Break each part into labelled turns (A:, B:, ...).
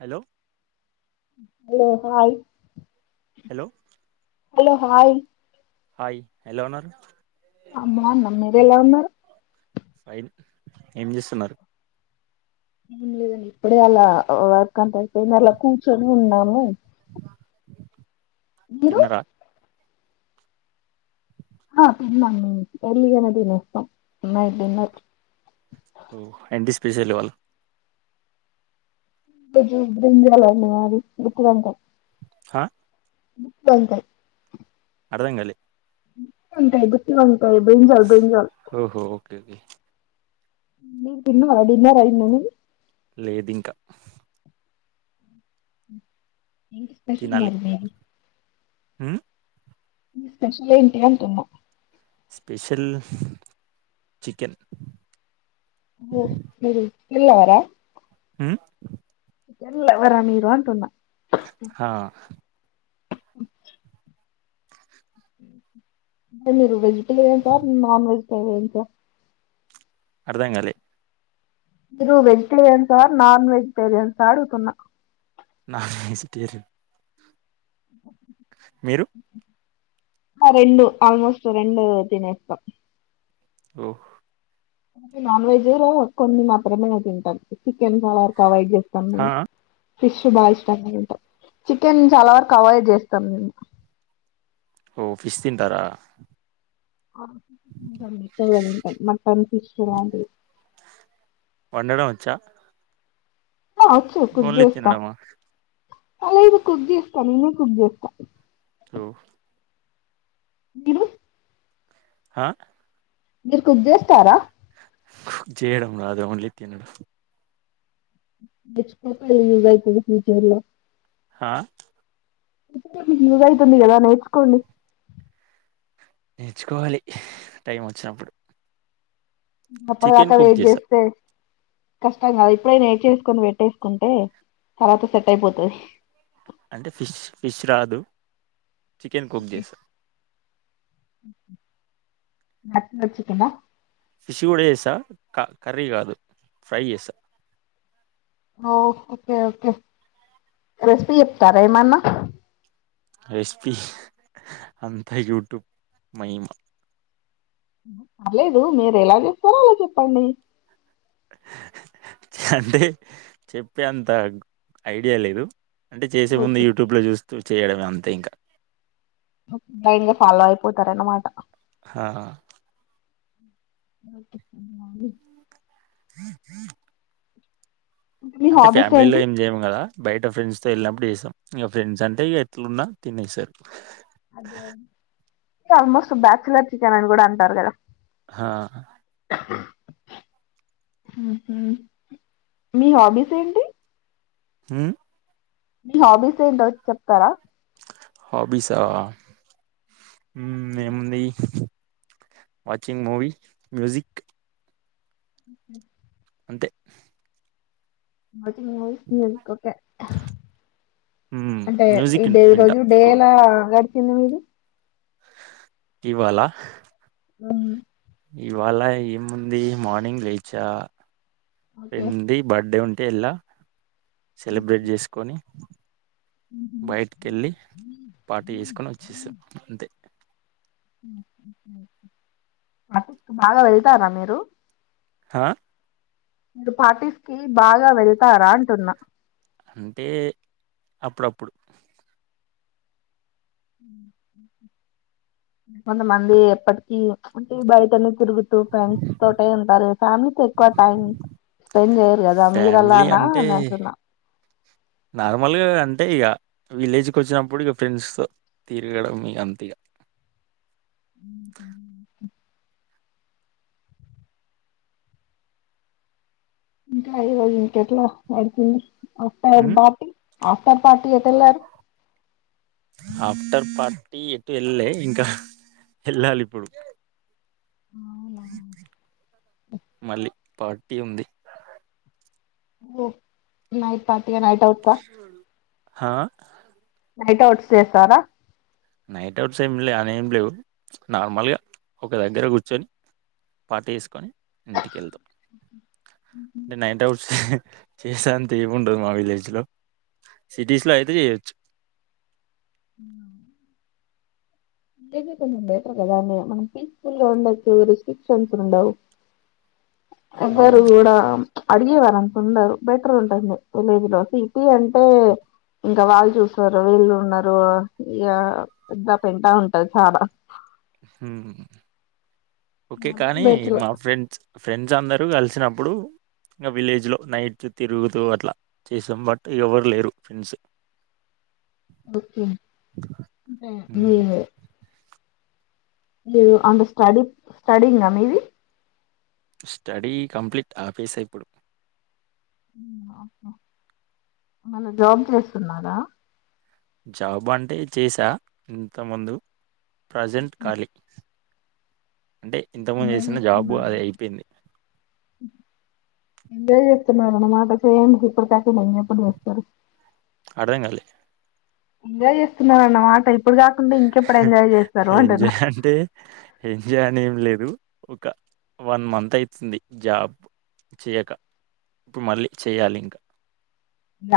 A: Hello
B: hello hi
A: hello
B: hello hi
A: hi ఎలాఉన్నారు
B: అమ్మ నమ్మ మీరు ఎలా ఉన్నారు
A: ఫైన్ ఏం చేస్తున్నారు
B: అన్లేదండి ఇప్పుడే అలా వర్క అంత అయిపోయింది అలా కూర్చొని ఉన్నాము మీరు
A: తిన్నరా
B: ఆ తింన్నాము ఎర్లీ గానే తినేస్తాము మర్ డిన్నర్
A: పిసల్ వాళ్ళు
B: [unintelligible]
A: హా
B: గుత్ వంకాయ్
A: అర్థం గాలె
B: గుత్ వంకాయ్ గుత్తు వంకాయ్ బ్రింజల్ బ్రింజల్.
A: క్యా బి
B: మీర్ తింటున్నారా డిన్నర్ అయిందా మీది
A: లేదు ఇంకా
B: ఎంటి స్పెషల్ మరి మీది
A: ఉ
B: మీ స్పెషల్ ఏంటి అంటున్నా
A: స్పెషిల్ చికెన్
B: ఓ మీరు చికెన్ లవర
A: ఉ
B: చికెన్ లవరా మీరు అంటున్న
A: హ
B: [inaudible] మీరు వెజిటలేరియన్స సార్ నాన్ వెజిటరియన్స.
A: అర్థంగాలే
B: మీరు వెజిటేరియన్స నాన్ వెజిటేరియన్సా అడుగుతున్నా.
A: నాన్ వెజ్టెరియన్
B: హ రెండు ఆల్మోస్ట్ రెండు తినేస్తాం
A: ఓహ్
B: నాన్ వెజ్ లో కొన్ని మాత్రమే తింటాం చికెన్ చాలా వరకు అవైడ్ చేస్త్ తంబు
A: హా
B: ఫిష్ బాగా ఇష్టంగా తింటా చికెన్ చాలా వరకు అవాయిడ్ చేస్తాం మేము.
A: ఓ పిస్ తింటారా
B: ఆ తింటాం ఎకువగా దింటాం మటన్ ఫిష్ అలాంటివి
A: వండడం వచ్చా
B: హ వచ్చు కుక్
A: ఓన్లీ
B: చేస్తా
A: తినడమా
B: అలా ఎమ్ కుక్ చేస్తా నేనే కుక్ చేస్తా.
A: టో
B: మీరు
A: హ
B: మీర్ కుక్ చేస్తారా
A: కుక్ చేయడం రాదు ఓన్లీ తినడం
B: నేర్చుకో [unintelligible] యూస్ అయితది ఫ్యూచర్లో.
A: హా
B: ఫ్యూచర్ లో మీకి యూస్ అవుతుంది కదా నేర్చుకోండి.
A: నేర్చుకోవాలి టైమ్ వచ్చినప్పుడు
B: అప్పటి దాకా
A: చికెన్ కుక్
B: వెయిట్
A: చేసా
B: చేస్తే కష్టం కాదా ఇప్పుడే నేడ్చేసుకొని పెట్టేసుకుంటే తర్వాత సెట్ అయిపోతది.
A: అంటే ఫిష్ ఫిష్ రాదు చికెన్ కుక్ చేస్తా
B: మటను చికెనా
A: ఫిష్ కూడా చేస్తా కర్రీ కాదు ఫ్రై చేస్తా
B: ఓ ఓకే ఓకే రెసిపీ చెప్తారా ఏమన్నా
A: రెసిపీ అంత యూట్యూబ్ మయిమా
B: పర్లేేదు మీరు ఎలా చేస్తారో అలా చెప్పండి.
A: అంటే చెప్పే అంత ఐడియా లేదు అంటే చేసే ముందు
B: ఓకే
A: యూట్యూబ్లో చూస్తూ చేయడమే అంతే ఇంకా
B: ఒకే బ్లైండ్గా ఫాలో అయిపోతారన్నమాట
A: హా
B: [unintelligible]
A: [inaudible]
B: మీ
A: అంటే
B: హాబీస్
A: ఫ్యామిలీలో
B: ఏంటి
A: ఏం జేయము గదా బయట ఫ్రెండ్స్తో వెళ్ళినప్పుడు జేసం ఇగ ఫ్రెండ్స్ అంటే ఇగ ఎట్లున్నా తినేసరు
B: అదే ఆల్మోస్ట్ బ్యాచులర్ చికెన్ అని కూడా అంటారు గదా
A: హా
B: హుహ్ మీ హాబీస్ ఏంటి
A: హు
B: మీ హాబీస్ ఏంటో చెప్తారా
A: హాబీసా ఊమ్ ఏముంది వాచింగ్ మూవి మ్యూజిక్
B: హుహ్
A: అంతే
B: వాచింగ్ మూవీస్ మ్యూజిక్ ఒకే
A: ఉమ్,
B: అంటే ఈ
A: మ్యూజిక్
B: డే
A: వింటా
B: రోజు డే
A: ఎక్కువ
B: ఎలా గడిచింది మీది
A: ఇవాళ
B: హ్మ్
A: ఇవాళ ఏముంది మార్నింగ్ లేచా
B: ఓకే
A: ఫ్రెండ్ ది బర్త్డే ఉన్ టే ఎల్లా సెలబ్రేట్ జేసుకొని పార్టీ చేసుకొని వచ్చేసాం అంతే
B: హుహు అటుక్ బాగా వెళ్తారా మీరు
A: హా
B: మీరు పార్టీస్కీ బాగా వెళతారా అంటున్నా
A: అంటే అప్పుడప్పుడు
B: ఊహ్మ్ కొంతమంది ఎప్పటికి ఉంటే బయటనే తిరుగుతూ ఫ్రెండ్స్ తోటే ఉంటారు ఫ్యామిలీకి ఎక్కువ టైం స్పెండ్ జేయరు గదా
A: ఫ్యామిలీ
B: మీరులాన
A: అంటే
B: అంటున్న
A: నార్మల్గా అంతే ఇగ విలేజ్కి ఒచ్చినప్పుడు ఇగ ఫ్రెండ్స్తో తిరగడం ఇగ అంతే ఇగ
B: [unintelligible] ఇంకా ఈ రోజు ఇంక ఎట్లా నడిసింది ఆఫ్టైం దాటి ఆఫ్టర్ థాట్ ఎటుయెల్లారు
A: ఆఫ్టర్ పార్టీ ఎటు ఏళ్లలే ఇంకా ఎళ్ళాలి ఇప్పుడు
B: అవునా
A: మళ్ళీ పార్టీ ఉంది
B: ఓ నైట్ పార్టీ నైటౌట్ కా
A: హా
B: నైట్ అవుట్స్ చేస్తారా
A: నైట్ అవుట్స్ ఏమి లే అని ఏమి లేవు నార్మల్గా ఒక దగ్గర కూర్చొని పార్టీ చేసుకొని ఇంటికి వెళ్తాం అంటే నైటౌట్స్ చేసా అంత ఏం ఉండదు మా విలేజ్ లో సిటీస్ లో అయితే జెయొచ్చు
B: ఉ అంటే మీరు కొంచం బెటర్ కదా అంటే మనం పీస్ఫుల్ గా ఉండచ్చు రిస్ట్రిక్షన్స్ ఉండవు ఎవరు
A: హ్మ్.
B: గూడ అడిగేవారు అంత ఉండరు బెటర్ ఉంటంది విలేజ్ లో సిటీ అంటే ఇంకా వాళ్ళు చూసారు వీళ్ళు ఉన్నారు ఇగ పెద్ద పెంట ఉన్ టాది చాలా
A: ఊహ్ ఓకే కానీ
B: బెటర్
A: మా ఫ్రెండ్స్ ఫ్రెండ్స్ అందరూ గలిసినప్పుడు ఇంగ విలేజ్లో నైట్ తిరుగుతూ అట్లా చేసాం బట్ ఎవరు లేరు ఫ్రెండ్స్
B: ఓకే ఏ
A: హ్మ్.
B: మీ అంద స్టడీ స్టడీంగ మీది
A: స్టడీ కంప్లీట్ ఆపేస ఇప్పుడు
B: ఆహా మల్ల జాబ్ చేస్తున్నారా
A: జాబ్ అంటే చేసా ఇంత ముందు ప్రజెంట్ ఖాలీ
B: ఎంజాయ్
A: జాబు
B: చేస్తున్నారు
A: అది అయిపోయింది.
B: ఎంజాయ్ చేస్తున్నారన్నమాట చేయండి ఇప్పడు కాక ఇంకేప్పుడు చేస్తారు
A: ఆడుధంగాలే
B: ఎంజాయ్ చేస్తున్నారన్నమాట ఇప్
A: ఎంజా అంటే ఎంజా అనేం లేదు ఒక వన్ మంత్ అయితుంది జాబ్ చేయక ఇప్పు మళ్ళీ చెయాలి ఇంకా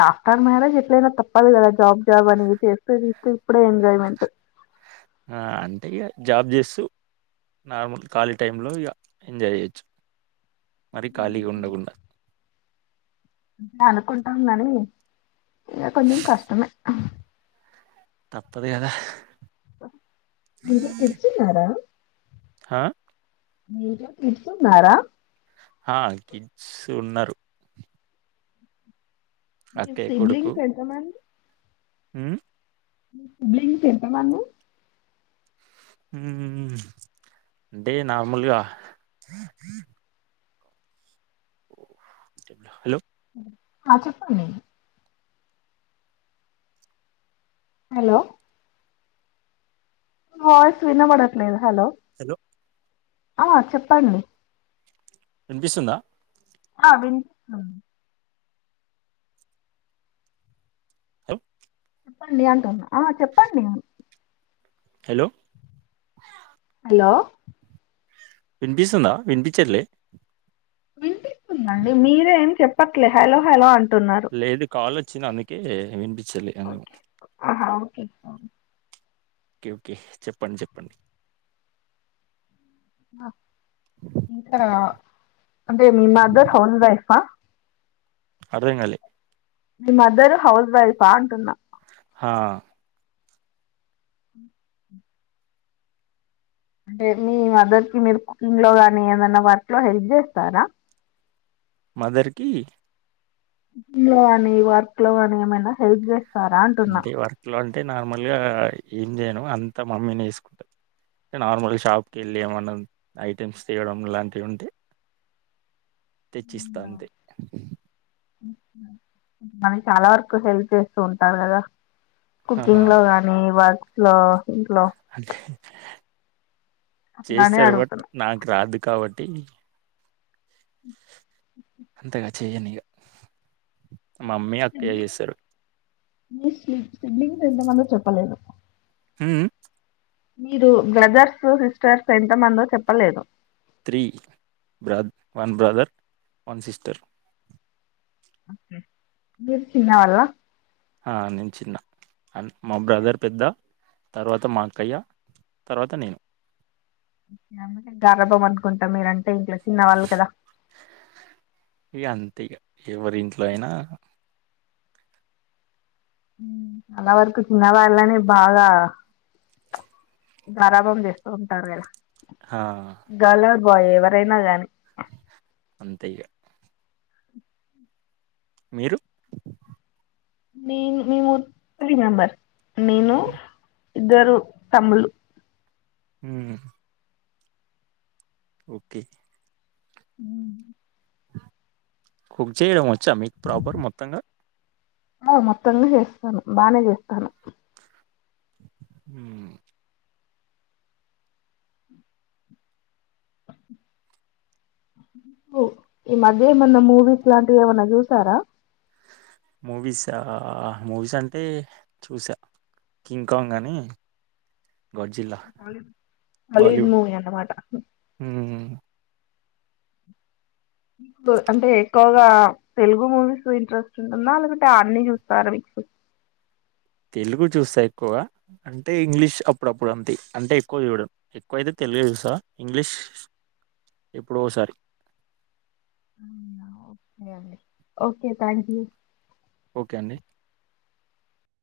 B: ఆఫటర్ మ్యారేజ్ ఎట్లేన తప్పదు కదా జబ్ జాబ్ అనిచేస్తది ఇప్పుడే ఎంజయ్మెంట్
A: ఆ! అంటే ఇగ జాబ్ చేస్తూ నార్మల్ ఖాళీ టైంలో ఇక ఎంజాయ్ చేయొచ్చు మరి ఖాళీగా ఉండకూండ
B: ఇగ అనుకుంటాం గని ఇక కొంచెం కష్టమే
A: తప్పదు కదా
B: ఇది చేస్తూన్నారా
A: హా
B: మీకు కిడ్సన్నారా
A: ఆ కిడ్స్ ఉన్నరు
B: మీ
A: అక్కయ్య కొడుకు
B: సిడ్లింగ్స్ ఎంతమంది
A: ఉమ్
B: మీ సిబ్లింగ్ ఎంతమంది
A: ఉమ్ అంటే నార్మల్గా హలో
B: ఆ చెప్పండి హలో వయిస్ వినపడట్లేదు హలో
A: హలో
B: ఆ చెప్పండి
A: వినిపిస్తుందా
B: ఆ వినిపిస్తుంది
A: [unintelligible]
B: చెప్పండి అంటున్నా ఆ చెప్పండి
A: హలో
B: హలో
A: వినిపిస్తుందా విన్పిచట్లే
B: వినిపిస్తుందండి మీరే ఏం చెప్పట్లే హలో హలో ఆన్
A: లేదు కాల్ ఓచ్చింది అందుకే వినిపించలే అందుకు
B: హా ఓకే ఓ
A: ఓకే ఓకే చెప్పండి చెప్పండి
B: ఇంత అంటే మీ మదర్ హౌస్ వైఫా
A: అర్థం కాలే
B: మీ మదర్ హౌస్ వైఫా అంటున్నా
A: ఆ
B: అంటే మీ మదర్ కి మీరు కుకింగ్ లో గాని ఏదైనా వర్క్ లో హెల్ప్ చేస్తారా
A: మదర్కి కి
B: లో అని వార్క్ లో అని ఏమైనా హెల్ప్ చేస్తా
A: అంటే వర్క్ లో అంటే నార్మల్గా ఏం చేయను అంతా మమ్మీని చూసుకుంటది నార్మల్ షాప్ కి వెళ్ళి ఏమన్నా ఐటెమ్స్ తీయడం లాంటివి ఉంటే తెచ్చిస్తా అంతే
B: మనకి చాలా వరకు హెల్ప్ చేస్తూ ఉంటారు కదా
A: ఆహా
B: కుకింగ్ లో గానీ వా ఆ
A: అదే
B: అట్లానే
A: చేస్తారు బట్
B: అడుగుతున్నా
A: నాకు రాదు కాబట్టి అంతగా చెయ్యనీయ మమ్మీ అక్కయ్య చేస్తారు
B: మీ సిడ్లీకి ఎంతమంది చెప్పలేదు
A: హ
B: మీరు బ్రదర్స్ సిస్టర్స్ ఎంత మందు చెప్పలేదు
A: త్రీ బ వన్ బ్రదర్ వన్ సిస్టర్
B: మీరు చిన్న వాళ్ళ
A: ఆ నేను చిన్న అ మా బ్రదర్ పెద్ద తర్వాత మాక్కయ్య తర్వాత నేను
B: లేకుంటే గారభం అనుకుంటారు మీరంటే ఇంట్లో చిన్నవాళ్ళు కదా
A: ఇక అంతే ఈగ ఎవరి ఇంట్లో అయినా
B: చాలా వరకు చిన్న వాళ్ళనే బాగా గారభం చేస్తూ ఉంటారు కదా
A: ఆ
B: గర్ల్ ఆర్ బాయ్ ఎవరైనా గాని
A: అంతయ్య మీరు
B: మీ మీ మూర్తి మెంబర్ నేను ఇద్దరు తమ్ములు
A: ఉ ఓకే
B: ఉ
A: కుక్ చేయడం వచ్చా మీకు ప్రాపర్ మొత్తంగా
B: ఆ మొత్తంగా చేస్తాను బానే చేస్తాను
A: ఉ
B: ఈ మధ్య ఏమైనా మూవీస్ లాంటివి ఏమైనా చూశారా
A: మూవీస్ అమూవీస్ అంటే చూసా కింగ్ కాంగ్ అని గాడ్జిల్లా
B: హాలీవుడ్
A: బాలీవుడ్
B: మూవీ అన్నమాట
A: ఉ ఉ
B: అంటే ఎక్కువగా తెలుగు మూవీస్ ఇంట్రెస్ట్ ఉంటుందా లేకంటే ఆ అన్ని చూస్తారా మీక్
A: తెలుగు చూస్తా ఎక్కువ అంటే ఇంగ్లీష్ అప్పుడప్పుడు అంత అంటే ఎక్కువ చూడడం ఎక్కువైతే తెలుగు చూసా ఇంగ్లీష్ ఇప్పుడు ఒకసారి
B: అవునా ఓకే థ్యాంక్ యూ
A: ఓకే అండి